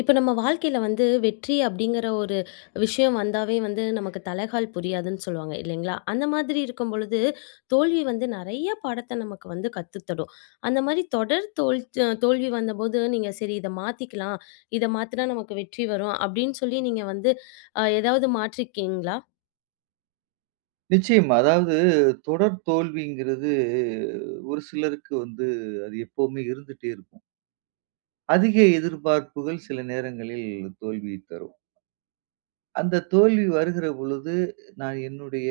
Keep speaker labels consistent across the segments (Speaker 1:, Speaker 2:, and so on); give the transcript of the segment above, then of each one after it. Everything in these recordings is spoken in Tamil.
Speaker 1: இப்போ நம்ம வாழ்க்கையில வந்து வெற்றி அப்படிங்கிற ஒரு விஷயம் வந்தாவே வந்து நமக்கு தலைகால் புரியாதுன்னு சொல்லுவாங்க இல்லைங்களா? அந்த மாதிரி இருக்கும் பொழுது, தோல்வி வந்து நெறைய பாடத்த நமக்கு வந்து கத்துத் தரும். அந்த மாதிரி தொடர் தோல்வி வந்தபோது நீங்க சரி இத மாத்திக்கலாம். இத மாத்துனா நமக்கு வெற்றி வரும் அப்படின்னு சொல்லி நீங்க வந்து ஏதாவது மாற்றிருக்கீங்களா?
Speaker 2: நிச்சயமா. அதாவது தொடர் தோல்விங்கிறது ஒரு சிலருக்கு வந்து அது எப்பவுமே இருந்துட்டே இருக்கும். அதிக எதிர்பார்ப்புகள் சில நேரங்களில் தோல்வியை தரும். அந்த தோல்வி வருகிற பொழுது, நான் என்னுடைய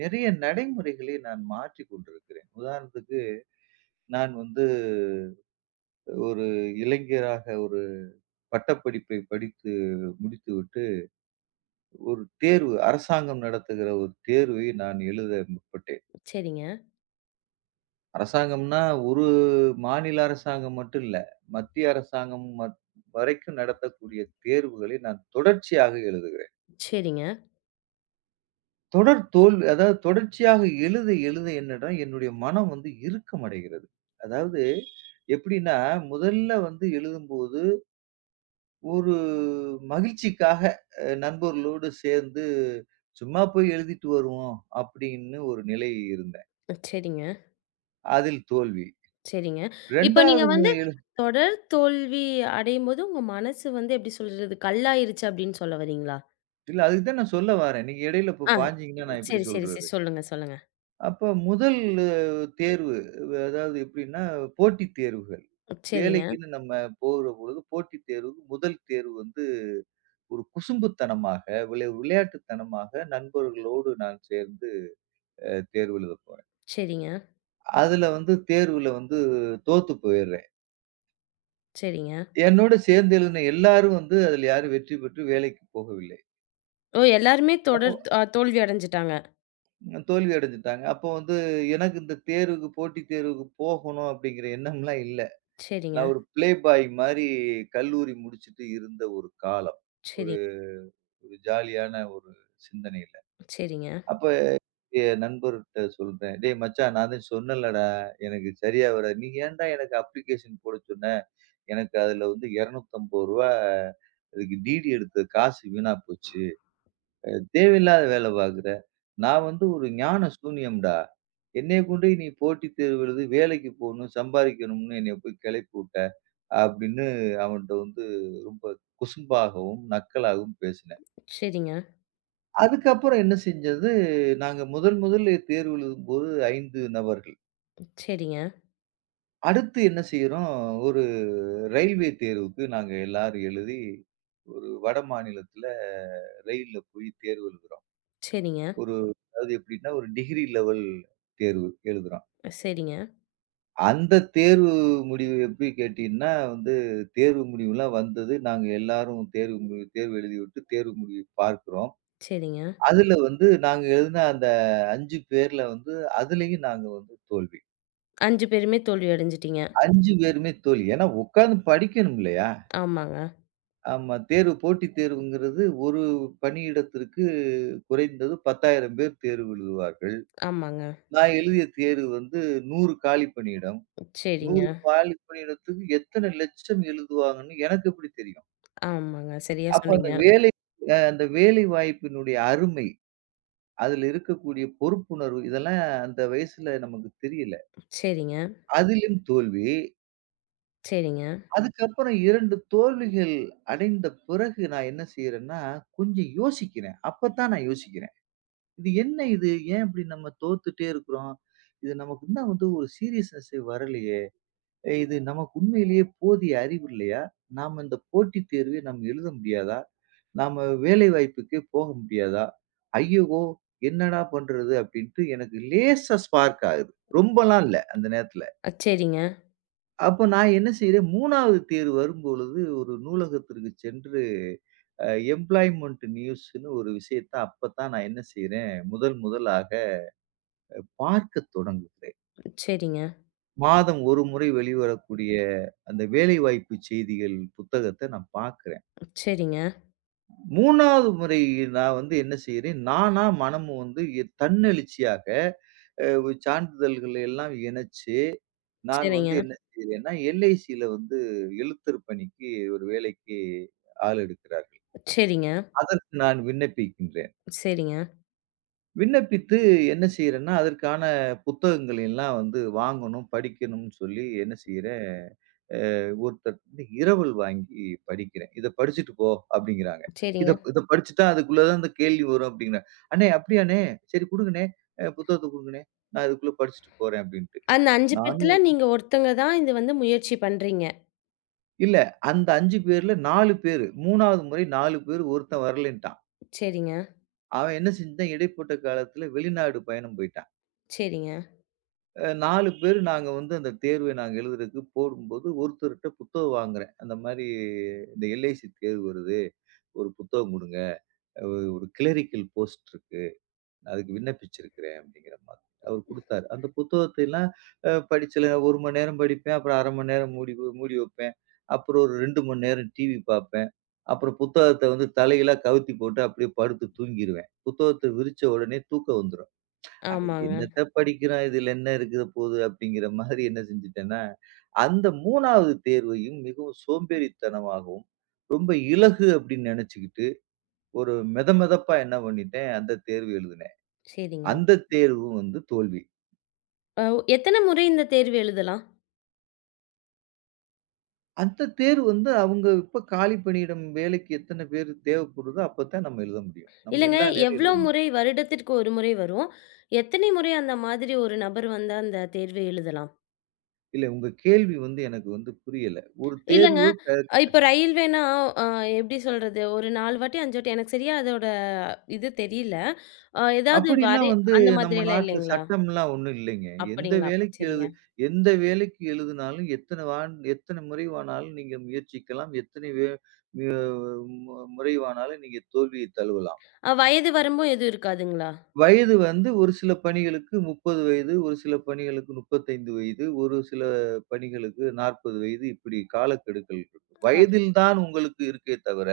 Speaker 2: நிறைய நடைமுறைகளை நான் மாற்றிக் கொண்டிருக்கிறேன். உதாரணத்துக்கு நான் வந்து ஒரு இளைஞராக ஒரு பட்டப்படிப்பை படித்து முடித்துவிட்டு, ஒரு தேர்வு அரசாங்கம் நடத்துகிற ஒரு தேர்வை நான் எழுத முற்பட்டேன்.
Speaker 1: சரிங்க,
Speaker 2: அரசாங்கம்னா, ஒரு மாநில அரசாங்கம் மட்டும் இல்ல. மத்திய அரசாங்கம் வரைக்கும் நடத்தக்கூடிய தேர்வுகளை நான் தொடர்ச்சியாக எழுதுகிறேன்.
Speaker 1: சரிங்க,
Speaker 2: தொடர் தோல்வி அதாவது தொடர்ச்சியாக எழுத எழுத என்னன்னா, என்னுடைய மனம் வந்து இறுக்கமடைகிறது. அதாவது எப்படின்னா, முதல்ல வந்து எழுதும்போது ஒரு மகிழ்ச்சிக்காக நண்பர்களோடு சேர்ந்து சும்மா போய் எழுதிட்டு வருவோம், அப்படின்னு ஒரு நிலை இருந்தேன்.
Speaker 1: சரிங்க,
Speaker 2: அதில் தோல்வி.
Speaker 1: சரிங்க. இப்ப நீங்க
Speaker 2: 2வது
Speaker 1: வந்து
Speaker 2: முறை
Speaker 1: தொடர் தோல்வி அடையும்போது உங்க மனசு வந்து எப்படி சொல்றது? கல்லாயிருச்சு அப்படின்னு சொல்ல வர்றீங்களா?
Speaker 2: இல்ல அதுக்கு தான் நான் சொல்ல வாரேன். நீங்க இடையில இப்போ
Speaker 1: ஆ.
Speaker 2: பாய்ஞ்சீங்கன்னா நான் எப்படி
Speaker 1: சரி, சரி, சரி.
Speaker 2: சொல்றது?
Speaker 1: சொல்லுங்க, சொல்லுங்க.
Speaker 2: அப்ப முதல் தேர்வு அதாவது எப்படின்னா, போட்டித் தேர்வுகள்.
Speaker 1: சரிங்க,
Speaker 2: வேலைக்குன்னு நம்ம போகிற பொழுது போட்டித் தேர்வுக்கு முதல் தேர்வு வந்து ஒரு குசும்புத்தனமாக, விளையாட்டுத்தனமாக நண்பர்களோடு நான் சேர்ந்து தேர்வு எழுதப் போறேன்.
Speaker 1: சரிங்க,
Speaker 2: அதுல வந்து தேர்வுல வந்து தோத்து போயிர்றேன்.
Speaker 1: சரிங்க.
Speaker 2: என்னோட சேர்ந்து எழுதின எல்லாரும் வந்து அதுல யாரும் வெற்றி பெற்று வேலைக்கு போகவில்லை.
Speaker 1: ஓ! எல்லாருமே
Speaker 2: அப்போ
Speaker 1: தொடர் தோல்வி அடைஞ்சுட்டாங்க.
Speaker 2: தோல்வி அடைஞ்சுட்டாங்க. அப்போ வந்து எனக்கு இந்த தேர்வுக்கு போட்டித் தேர்வுக்கு போகணும் அப்படிங்கிற எண்ணம்லாம் இல்ல.
Speaker 1: சரிங்க,
Speaker 2: நான் ஒரு பிளே பாய் மாரி கல்லூரி முடிச்சுட்டு இருந்த ஒரு காலம்.
Speaker 1: சரி,
Speaker 2: ஒரு ஒரு ஜாலியான ஒரு சிந்தனையில.
Speaker 1: சரிங்க,
Speaker 2: அப்ப என் நண்பர்ட்ட சொல்றேன். "டேய் மச்சான் நான் தான் சொன்னேன்லடா, எனக்கு சரியா வராது. நீ ஏன்டா எனக்கு அப்ளிகேஷன் போட சொன்ன? எனக்கு அதுல வந்து ரூ. 250 இதுக்கு டிடி எடுத்த காசு வீணா போச்சு." தேவையில்லாத வேலை பார்க்குற. நான் வந்து ஒரு ஞான சூனியம்டா. என்னைய கொண்டு போய் நீ போட்டித் தேர்வு எழுதி வேலைக்கு போணும், சம்பாரிக்கணும்னு என்னைய போய் கிளப்பி விட்ட. அப்படின்னு அவன்ட்ட வந்து ரொம்ப குசும்பாகவும், நக்கலாகவும் பேசினேன்.
Speaker 1: சரிங்க,
Speaker 2: அதுக்கப்புறம் என்ன செஞ்சது, நாங்க முதல் முதல்ல தேர்வு எழுதும்போது 5 நபர்கள்.
Speaker 1: சரிங்க,
Speaker 2: அடுத்து என்ன செய்றோம், ஒரு ரயில்வே தேர்வுக்கு நாங்க எல்லாரும் எழுதி, ஒரு வட மாநிலத்தில ரயில்ல போய் தேர்வு எழுதுறோம்.
Speaker 1: சரிங்க,
Speaker 2: ஒரு அதாவது எப்படின்னா, ஒரு டிகிரி லெவல் தேர்வு எழுதுறான்.
Speaker 1: சரிங்க,
Speaker 2: அந்த தேர்வு முடிவு எப்படி கேட்டீங்கன்னா, வந்து தேர்வு முடிவுலாம் வந்தது. நாங்க எல்லாரும் தேர்வு முடிவு தேர்வு எழுதிவிட்டு தேர்வு முடிவு பார்க்கிறோம்.
Speaker 1: சரிங்க.
Speaker 2: அதுல வந்து நாங்க எழுதின அந்த 5 பேர்ல வந்து அதுலயும் நாங்க வந்து தோல்வி.
Speaker 1: 5 பேருமே தோல்வி அடைஞ்சுட்டீங்க.
Speaker 2: 5 பேருமே தோல்வி. ஏன்னா உட்கார்ந்து படிக்கணும் இல்லையா?
Speaker 1: ஆமாங்க,
Speaker 2: ஆமா. தேர்வு போட்டித் தேர்வுங்கிறது ஒரு பணியிடத்திற்கு குறைந்தது 10,000 பேர் தேர்வு எழுதுவார்கள்.
Speaker 1: ஆமாங்க.
Speaker 2: நான் எழுதிய தேர்வு வந்து 100 காலி பணியிடம்.
Speaker 1: சரிங்க,
Speaker 2: 100 காலி பணியிடத்துக்கு எத்தனை லட்சம் எழுதுவாங்கன்னு எனக்கு எப்படி தெரியும்?
Speaker 1: ஆமாங்க. சரியா
Speaker 2: அப்ப
Speaker 1: சொன்னீங்க.
Speaker 2: அந்த வேலை அந்த வேலை வாய்ப்பினுடைய அருமை, அதுல இருக்கக்கூடிய பொறுப்புணர்வு இதெல்லாம் அந்த வயசுல நமக்கு தெரியல.
Speaker 1: சரிங்க,
Speaker 2: அதிலும் தோல்வி.
Speaker 1: சரிங்க,
Speaker 2: அதுக்கப்புறம் 2 தோல்விகள் அடைந்த பிறகு நான் என்ன செய்றேன்னா, கொஞ்சம் யோசிக்கிறேன். அப்பத்தான் நான் யோசிக்கிறேன். இது என்ன இது? ஏன் இப்படி நம்ம தோத்துட்டே இருக்கிறோம்? இது நமக்கு இன்னும் வந்து ஒரு சீரியஸ்னஸ்ஸே வரலையே! இது நமக்கு உண்மையிலேயே போதிய அறிவு இல்லையா? நாம இந்த போட்டித் தேர்வை நாம் எழுத முடியாதா? நாம வேலை வாய்ப்புக்கே போக முடியாதா? ஐயோ! என்னடா பண்றது? அப்படின்ட்டு எனக்கு லேசா ஸ்பார்க் ஆகுது. ரொம்பலாம் இல்ல அந்த நேரத்துல.
Speaker 1: சரிங்க,
Speaker 2: அப்ப நான் என்ன செய்றேன் 3வது தேர்வு வரும்பொழுது ஒரு நூலகத்திற்கு சென்று அ எம்ப்ளாய்மென்ட் நியூஸ்ன்னு ஒரு விஷயத்த அப்பத்தான் நான் என்ன செய்றேன் முதல் முதலாக பார்க்கத் தொடங்குகிறேன்.
Speaker 1: சரிங்க,
Speaker 2: மாதம் ஒரு முறை வெளிவரக்கூடிய அந்த வேலைவாய்ப்பு செய்திகள் புத்தகத்த நான் பார்க்கிறேன்.
Speaker 1: சரிங்க,
Speaker 2: 3வது முறை நான் வந்து என்ன செய்றேன், நானா மனம் வந்து தன்னெழுச்சியாக அ சான்றிதழ்களை எல்லாம் இணைச்சு, நான் வந்து
Speaker 1: சரிங்க,
Speaker 2: என்ன செய்றேன்னா, எல்ஐசியில வந்து எழுத்தர் பணிக்கு ஒரு வேலைக்கு ஆள் எடுக்கிறார்கள்.
Speaker 1: சரிங்க,
Speaker 2: அதற்கு நான் விண்ணப்பிக்கின்றேன்.
Speaker 1: சரிங்க,
Speaker 2: விண்ணப்பித்து என்ன செய்றேன்னா, அதற்கான புத்தகங்களை எல்லாம் வந்து வாங்கணும், படிக்கணும்னு சொல்லி என்ன செய்றேன் அ ஒருத்தர் வந்து இரவல் வாங்கி படிக்கிறேன். இத படிச்சுட்டு போ அப்படிங்கிறாங்க. இத
Speaker 1: சரிங்க.
Speaker 2: இத படிச்சுட்டா அதுக்குள்ள தான் இந்த கேள்வி வரும் அப்படிங்கிறாங்க. அண்ணே அப்படியாண்ணே? சரி குடுங்கண்ணே. புத்தகத்த குடுங்கண்ணே. நான் இதுக்குள்ள படிச்சுட்டு போறேன் அப்படின்ட்டு.
Speaker 1: அந்த 5
Speaker 2: நானும்
Speaker 1: பேத்துல நீங்க ஒருத்தங்க தான் இது வந்து முயற்சி பண்றீங்க.
Speaker 2: இல்ல அந்த 5 பேர்ல 4 பேரு 3வது முறை 4 பேர் ஒருத்தன் வரலன்ட்டான்.
Speaker 1: சரிங்க,
Speaker 2: அவன் என்ன செஞ்சுட்டான் இடைப்பட்ட காலத்துல வெளிநாடு பயணம் போயிட்டான்.
Speaker 1: சரிங்க.
Speaker 2: 4 பேரு நாங்க வந்து அந்த தேர்வை நாங்க எழுதுறதுக்கு போடும்போது ஒருத்தர்ட்ட புத்தகம் வாங்குறேன். அந்த மாரி இந்த எல்ஐசி தேர்வு வருது. ஒரு புத்தகம் குடுங்க. ஒரு ஒரு கிளரிக்கல் போஸ்ட் இருக்கு. அதுக்கு விண்ணப்பிச்சிருக்கிறேன் அப்படிங்கிற மாதிரி. அவர் குடுத்தாரு. அந்த புத்தகத்தை எல்லாம் படிச்சல 1 மணி நேரம் படிப்பேன். அப்புறம் 1/2 மணி நேரம் மூடி மூடி வைப்பேன். அப்புறம் ஒரு 2 மணி நேரம் டிவி பார்ப்பேன். அப்புறம் புத்தகத்த வந்து தலைகீழா கவுத்தி போட்டு அப்படியே படுத்து தூங்கிருவேன். புத்தகத்த விரிச்ச உடனே தூக்கம் வந்துரும். அட
Speaker 1: ஆமாங்க.
Speaker 2: என்னத்த படிக்கிறோம் இதுல என்ன இருக்கிற போது அப்படிங்கிற மாதிரி என்ன செஞ்சுட்டேன்னா, அந்த 3வது தேர்வையும் மிகவும் சோம்பேறித்தனமாகவும், ரொம்ப இலகு அப்படின்னு நினைச்சுக்கிட்டு ஒரு மெதமெதப்பா என்ன பண்ணிட்டேன், அந்த தேர்வு எழுதினேன்.
Speaker 1: சரிங்க.
Speaker 2: அந்த தேர்வு வந்து தோல்வி.
Speaker 1: அ எத்தன முறை இந்த தேர்வு எழுதலாம்?
Speaker 2: அந்த தேர்வு வந்து அவங்க இப்ப காலி பணியிடம் வேலைக்கு எத்தன பேரு தேவைப்படுதோ அப்பத்தான் நம்ம எழுத முடியும். நம்ம
Speaker 1: இல்லங்க,
Speaker 2: எல்லா நேரம்
Speaker 1: எவ்ளோ
Speaker 2: எழுத முடியும்.
Speaker 1: முறை வருடத்திற்கு 1 முறை வரும்? எத்தனை முறை அந்த மாதிரி ஒரு நபர் வந்து அந்த தேர்வு எழுதலாம்?
Speaker 2: இல்ல உங்க கேள்வி வந்து எனக்கு வந்து புரியல. ஒரு
Speaker 1: இல்லங்க,
Speaker 2: தேர்வு
Speaker 1: இப்ப ரயில்வேன்னா அ எப்படி சொல்றது? ஒரு 4 வாட்டி 5 வாட்டி எனக்கு சரியா அதோட இது தெரியல. ஏதாவது
Speaker 2: அப்படிலாம்
Speaker 1: வரை
Speaker 2: வந்து
Speaker 1: அந்த
Speaker 2: நம்ம
Speaker 1: மாதிரியெல்லாம்
Speaker 2: நாட்டுல
Speaker 1: இல்லைங்களா?
Speaker 2: சட்டம்லாம் ஒண்ணும் இல்லைங்க. எந்த
Speaker 1: அப்படிங்களா? அப்ப
Speaker 2: வேலைக்கு
Speaker 1: சரிங்க.
Speaker 2: எழுது எந்த வேலைக்கு எழுதினாலும் எத்தன எத்தன முறைவானாலும் நீங்க முயற்சிக்கலாம். எத்தனை வே மிய மு முறைவானாலும் நீங்க தோல்வியை தழுவலாம்.
Speaker 1: வயது வரம்பும் எதுவும் இருக்காதுங்களா?
Speaker 2: வயது வந்து ஒரு சில பணிகளுக்கு 30 வயது, ஒரு சில பணிகளுக்கு 35 வயது, ஒரு சில பணிகளுக்கு 40 வயது இப்படி காலக்கெடுக்கள் இருக்கு.
Speaker 1: அ
Speaker 2: வயதில் தான் உங்களுக்கு இருக்கே தவிர,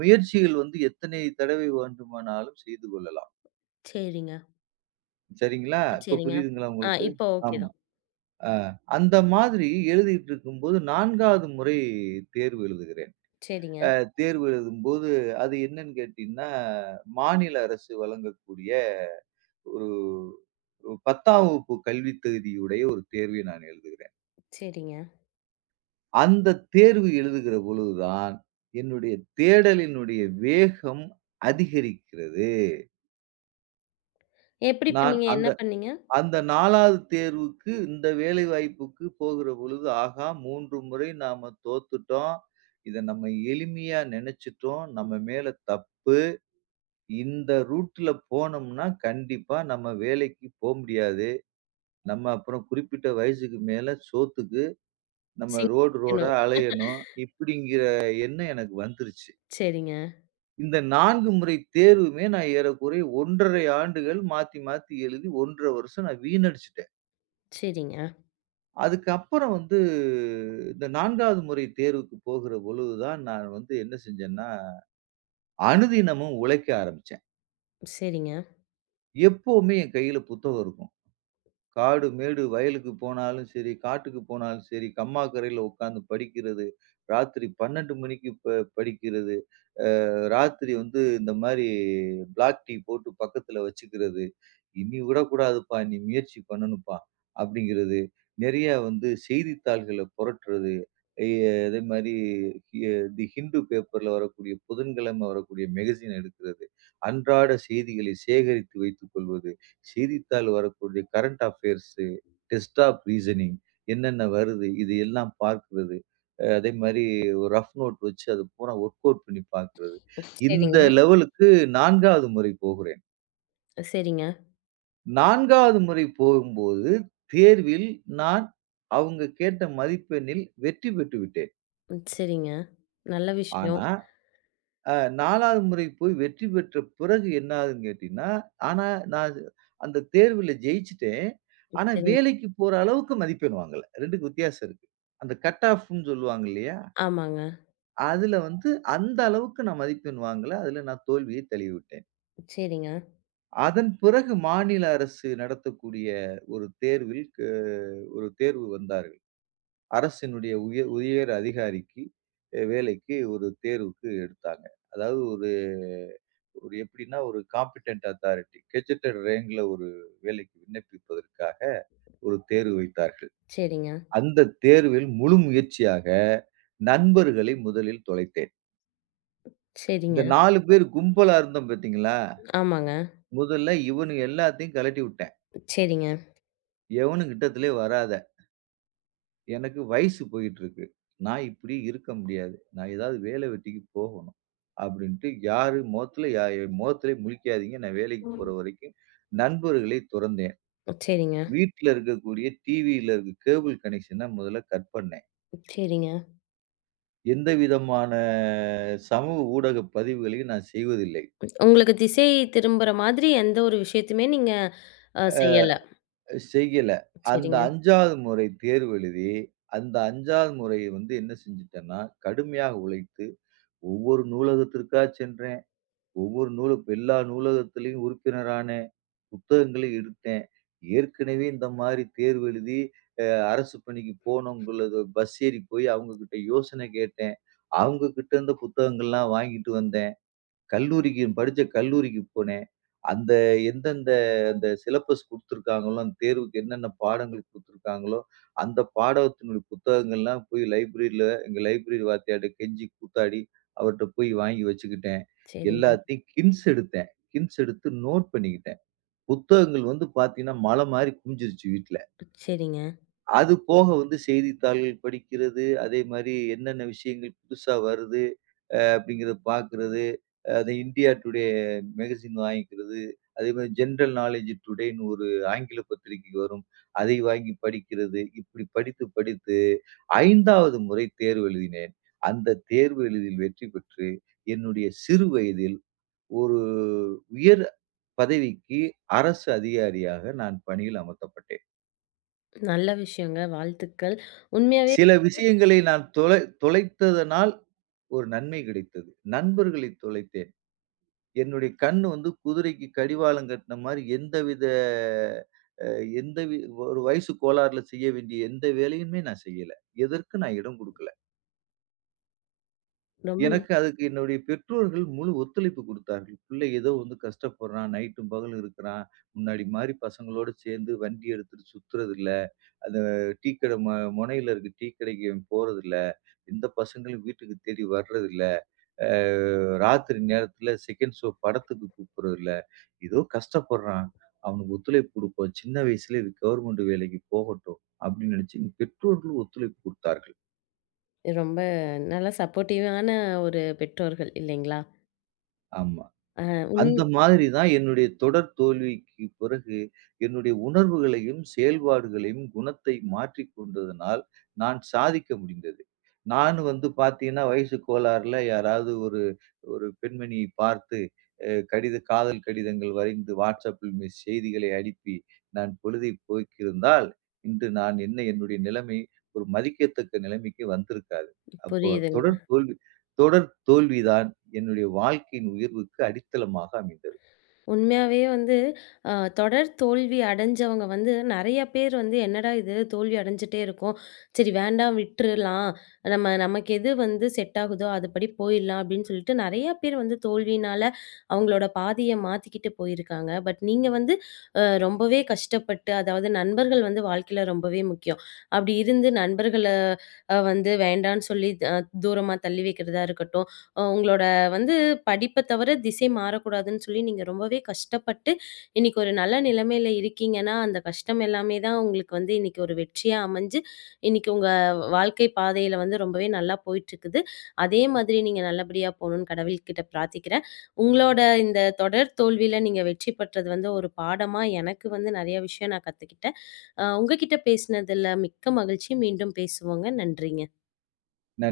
Speaker 2: முயற்சிகள் வந்து எத்தனை தடவை வேண்டுமானாலும் செய்து கொள்ளலாம்.
Speaker 1: சரிங்க,
Speaker 2: சரிங்களா? இப்ப
Speaker 1: சரிங்க.
Speaker 2: புரியுதுங்களா உங்களுக்கு?
Speaker 1: இப்ப ஓகே
Speaker 2: ஆமா.
Speaker 1: தான்.
Speaker 2: அ அந்த மாதிரி எழுதிட்டு இருக்கும்போது 4வது முறை தேர்வு எழுதுகிறேன்.
Speaker 1: சரிங்க,
Speaker 2: அ தேர்வு எழுதும்போது அது என்னன்னு கேட்டீங்கன்னா, மாநில அரசு வழங்கக்கூடிய ஒரு 10ஆம் வகுப்பு கல்வி தகுதியுடைய ஒரு தேர்வை நான் எழுதுகிறேன்.
Speaker 1: சரிங்க.
Speaker 2: அந்த தேர்வு எழுதுகிற பொழுதுதான், என்னுடைய தேடலினுடைய வேகம் அதிகரிக்கிறது.
Speaker 1: எப்படி
Speaker 2: நான்
Speaker 1: பண்ணீங்க? என்ன
Speaker 2: அந்த
Speaker 1: பண்ணீங்க?
Speaker 2: அந்த 4வது தேர்வுக்கு இந்த வேலைவாய்ப்புக்கு போகிற பொழுது, ஆகா 3 முறை நாம தோத்துட்டோம். இத நம்ம எளிமையா நெனச்சுட்டோம். நம்ம மேல தப்பு. இந்த ரூட்ல போனோம்னா கண்டிப்பா நம்ம வேலைக்கு போ முடியாது. நம்ம அப்புறம் குறிப்பிட்ட வயசுக்கு மேல சோத்துக்கு நம்ம
Speaker 1: சிங்
Speaker 2: ரோடு ரோடா
Speaker 1: வைக்கணும்.
Speaker 2: அலையணும். இப்படிங்கிற எண்ணம் எனக்கு வந்துருச்சு.
Speaker 1: சரிங்க,
Speaker 2: இந்த 4 முறை தேர்வுமே நான் ஏறக்குறைய 1 1/2 ஆண்டுகள் மாத்தி, மாத்தி எழுதி 1 1/2 வருஷம் நான் வீணடிச்சுட்டேன்.
Speaker 1: சரிங்க,
Speaker 2: அதுக்கப்புறம் வந்து இந்த 4வது முறை தேர்வுக்கு போகிற பொழுது தான் நான் வந்து என்ன செஞ்சேன்னா, அனுதினமும் உழைக்க ஆரம்பிச்சேன்.
Speaker 1: சரிங்க,
Speaker 2: எப்பவுமே என் கையில புத்தகம் இருக்கும். காடு, மேடு, வயலுக்கு போனாலும் சரி, காட்டுக்கு போனாலும் சரி, கம்மாக்கரையில உட்கார்ந்து படிக்கிறது, ராத்திரி 12 மணிக்கு படிக்கிறது. ராத்திரி வந்து இந்த மாரி பிளாக் டீ போட்டு பக்கத்துல வச்சுக்கிறது. "இனி விடக்கூடாதுப்பா, நீ முயற்சி பண்ணணும்ப்பா" அப்படிங்கிறது. நெறைய வந்து செய்தித்தாள்கள புரட்டுறது. எ அதே மாரி எ தி ஹிண்டு பேப்பர்ல வரக்கூடிய புதன்கிழமை வரக்கூடிய மேகசின் எடுக்கிறது. அன்றாட செய்திகளை சேகரித்து வைத்துக் கொள்வது. செய்தித்தாள் வரக்கூடிய current affairs, test of reasoning என்னென்ன வருது இது எல்லாம் பார்க்கிறது. அதே மாரி ஒரு ரஃப் நோட் வச்சு அது பூரா ஒர்க் அவுட் பண்ணி பார்க்கிறது. இந்த
Speaker 1: சரிங்க,
Speaker 2: லெவலுக்கு 4வது முறை போகிறேன்.
Speaker 1: சரிங்க,
Speaker 2: 4வது முறை போகும்போது, தேர்வில் நான் அவங்க கேட்ட மதிப்பெண்ணில் வெற்றி பெற்று விட்டேன்.
Speaker 1: சரிங்க. நல்ல விஷயம்.
Speaker 2: ஆனா, அ 4வது முறை போய் வெற்றி பெற்ற பிறகு என்ன ஆகுதுன்னு கேட்டீங்கன்னா, ஆனா நான் அந்த தேர்வுல ஜெயிச்சுட்டேன். ஆனா,
Speaker 1: சரிங்க.
Speaker 2: வேலைக்கு போற அளவுக்கு மதிப்பெண் வாங்கல. 2க்கும் வித்தியாசம் இருக்கு. அந்த கட் ஆஃப்ன்னு சொல்லுவாங்க இல்லையா?
Speaker 1: ஆமாங்க.
Speaker 2: அதுல வந்து அந்த அளவுக்கு நான் மதிப்பெண் வாங்கல. அதுல நான் தோல்வியை தழுவிவிட்டேன்.
Speaker 1: சரிங்க,
Speaker 2: அதன் பிறகு மாநில அரசு நடத்தக்கூடிய ஒரு தேர்வில் ஒரு தேர்வு வந்தார்கள். அரசினுடைய உயர் அதிகாரிக்கு வேலைக்கு ஒரு தேர்வுக்கு எடுத்தாங்க. அதாவது ஒரு ஒரு எப்படின்னா ஒரு காம்பிட்டன்ட் அத்தாரிட்டி கெட்ஜெட்டட் ரேங்க்ல ஒரு வேலைக்கு விண்ணப்பிப்பதற்காக ஒரு தேர்வு வைத்தார்கள்.
Speaker 1: சரிங்க,
Speaker 2: அந்த தேர்வில் முழு முயற்சியாக நண்பர்களை முதலில் தொலைத்தேன். இந்த
Speaker 1: சரிங்க.
Speaker 2: 4 பேர் கும்பலா இருந்தோம் பார்த்தீங்களா?
Speaker 1: ஆமாங்க.
Speaker 2: முதல்ல இவனுங்க எல்லாத்தையும் கழட்டி விட்டேன்.
Speaker 1: சரிங்க,
Speaker 2: எவனும் கிட்டத்திலே வராத எனக்கு வயசு போயிட்டுருக்கு. நான் இப்படி இருக்க முடியாது. நான் ஏதாவது வேலை வெட்டிக்கு போகணும். அப்படின்ட்டு யாரு முகத்துல என் முகத்திலே முழிக்காதீங்க. நான் வேலைக்கு போற வரைக்கும் நண்பர்களை துறந்தேன்.
Speaker 1: சரிங்க,
Speaker 2: வீட்ல இருக்கக்கூடிய டிவியில இருக்க கேபிள் கனெக்ஷன முதல்ல கட் பண்ணேன்.
Speaker 1: சரிங்க.
Speaker 2: எந்த விதமான சமூக ஊடக பதிவுகளையும் நான் செய்வதில்லை.
Speaker 1: உங்களுக்கு திசை திரும்புற மாதிரி எந்த ஒரு விஷயத்தையுமே நீங்க செய்யல.
Speaker 2: செய்யல. அந்த
Speaker 1: சரிங்க,
Speaker 2: 5வது முறை தேர்வு எழுதி, அந்த 5வது முறை வந்து என்ன செஞ்சுட்டேன்னா, கடுமையாக உழைத்து ஒவ்வொரு நூலகத்திற்கா சென்றேன். ஒவ்வொரு நூலுக்கு எல்லா நூலகத்திலயும் உறுப்பினரானேன். புத்தகங்களை எடுத்தேன். ஏற்கனவே இந்த மாரி தேர்வு எழுதி அ அரசு பணிக்கு போனவங்களது பஸ் ஏறி போய் அவங்க கிட்ட யோசனை கேட்டேன். அவங்க கிட்ட இருந்த புத்தகங்கள்லாம் வாங்கிட்டு வந்தேன். கல்லூரிக்கு போனேன். அந்த எந்தெந்த அந்த சிலபஸ் குடுத்துருக்காங்களோ, அந்த தேர்வுக்கு என்னென்ன பாடங்கள் குடுத்துருக்காங்களோ, அந்த பாடத்தினுடைய புத்தகங்கள்லாம் போய் லைப்ரரியில எங்க லைப்ரரி வாத்தியார்ட்ட கெஞ்சி கூத்தாடி, அவர்ட்ட போய் வாங்கி வச்சுக்கிட்டேன்.
Speaker 1: சரிங்க,
Speaker 2: எல்லாத்தையும் கிண்ட்ஸ் எடுத்தேன். கிண்ட்ஸ் எடுத்து நோட் பண்ணிக்கிட்டேன். புத்தகங்கள் வந்து பார்த்தீங்கன்னா, மலை மாரி குமிஞ்சிருச்சு வீட்ல.
Speaker 1: சரிங்க.
Speaker 2: அது போக வந்து செய்தித்தாள்கள் படிக்கிறது, அதே மாரி என்னென்ன விஷயங்கள் புதுசா வருது அப்படிங்கிறத பார்க்குறது, அது இந்தியா டுடே மேகசின் வாங்கிக்கிறது, அதேமாரி ஜென்ரல் நாலேட்ஜ் டுடேன்னு ஒரு ஆங்கில பத்திரிகை வரும். அதை வாங்கி படிக்கிறது. இப்படி படித்து, படித்து 5வது முறை தேர்வு எழுதினேன். அந்த தேர்வு எழுதில் வெற்றி பெற்று, என்னுடைய சிறு வயதில் ஒரு உயர் பதவிக்கு அரசு அதிகாரியாக நான் பணியில் அமர்த்தப்பட்டேன்.
Speaker 1: நல்ல விஷயங்க. வாழ்த்துக்கள். உண்மையாவே
Speaker 2: சில விஷயங்களை நான் தொலைத்ததனால் ஒரு நன்மை கிடைத்தது. நண்பர்களை தொலைத்தேன். என்னுடைய கண்ணு வந்து குதிரைக்கு கடிவாளம் கட்டின மாரி எந்தவித அ எந்த வி ஒரு வயசு கோளாறுல செய்ய வேண்டிய எந்த வேலையுமே நான் செய்யல. எதற்கு நான் இடம் குடுக்கல.
Speaker 1: ரொம்ப
Speaker 2: எனக்கு அதுக்கு என்னுடைய பெற்றோர்கள் முழு ஒத்துழைப்பு குடுத்தார்கள். பிள்ளை ஏதோ வந்து கஷ்டப்படுறான், நைட்டும் பகலும் இருக்கிறான். முன்னாடி மாரி பசங்களோடு சேர்ந்து வண்டி எடுத்துட்டு சுத்துறதில்ல. அந்த டீ கடை மொ மொனையில இருக்க டீ கடைக்கு போறதில்ல. எந்த பசங்களும் வீட்டுக்கு தேடி வர்றதில்ல. அ ராத்திரி நேரத்தில செகண்ட் ஷோ படத்துக்கு கூப்பிடுறதில்ல. ஏதோ கஷ்டப்படுறான். அவனுக்கு ஒத்துழைப்பு குடுப்போம். சின்ன வயசுல இது கவர்மெண்ட் வேலைக்கு போகட்டும். அப்படின்னு நினைச்சு பெற்றோர்கள் ஒத்துழைப்பு குடுத்தார்கள்.
Speaker 1: ரொம்ப நல்லா சப்போர்ட்டிவான ஒரு பெற்றோர்கள் இல்லைங்களா?
Speaker 2: ஆமா.
Speaker 1: அ உண்
Speaker 2: அந்த மாதிரி தான் என்னுடைய தொடர் தோல்விக்கு பிறகு, என்னுடைய உணர்வுகளையும், செயல்பாடுகளையும், குணத்தை மாற்றிக் கொண்டதனால், நான் சாதிக்க முடிந்தது. நான் வந்து பார்த்தீங்கன்னா, வயசு கோளாறுல யாராவது ஒரு ஒரு பெண்மணியை பார்த்து, அ கடித காதல் கடிதங்கள் வரைந்து WhatsAppல் செய்திகளை அனுப்பி, நான் பொழுதை போக்கியிருந்தால், இன்று நான் என்னுடைய நிலைமை ஒரு மதிக்கத்தக்க நிலைமைக்கு வந்திருக்காது. அப்போ
Speaker 1: புரியுதுங்க.
Speaker 2: தொடர் தோல்வி தொடர் தோல்விதான் என்னுடைய வாழ்க்கையின் உயர்வுக்கு அடித்தளமாக அமைந்தது.
Speaker 1: உண்மையாவே வந்து அ தொடர் தோல்வி அடைஞ்சவங்க வந்து நெறைய பேர் வந்து என்னடா இது தோல்வி அடைஞ்சுட்டே இருக்கோம். சரி வேண்டாம் விட்டுறலாம். நம்ம நமக்கு எது வந்து செட் ஆகுதோ அதுபடி போயிடலாம் அப்படின்னு சொல்லிட்டு நெறைய பேர் வந்து தோல்வியினால அவங்களோட பாதைய மாத்திக்கிட்டு போயிருக்காங்க. பட் நீங்க வந்து ரொம்பவே கஷ்டப்பட்டு அதாவது நண்பர்கள் வந்து வாழ்க்கையில ரொம்பவே முக்கியம். அப்படி இருந்து நண்பர்கள வந்து வேண்டான்னு சொல்லி தூரமா தள்ளி வைக்கிறதா இருக்கட்டும், உங்களோட வந்து படிப்ப தவிர திசை மாறக்கூடாதுன்னு சொல்லி நீங்க ரொம்பவே கஷ்டப்பட்டு, இன்னைக்கு ஒரு நல்ல நிலைமையில இருக்கீங்கன்னா, அந்த கஷ்டம் எல்லாமே தான் உங்களுக்கு வந்து இன்னைக்கு ஒரு வெற்றியா அமைஞ்சு, இன்னைக்கு உங்க வாழ்க்கை பாதையில வந்து ரொம்பவே நல்லா போயிட்டுருக்குது. அதே மாதிரி நீங்க நல்லபடியா போணும்னு கடவுள்கிட்ட பிரார்த்திக்கிறேன். உங்களோட இந்த தொடர் தோல்வியில நீங்க வெற்றி பெற்றது வந்து ஒரு பாடமா எனக்கு வந்து நெறைய விஷயம் நான் கத்துக்கிட்டேன். உங்ககிட்ட பேசினதுல மிக்க மகிழ்ச்சி. மீண்டும் பேசுவோங்க. நன்றிங்க.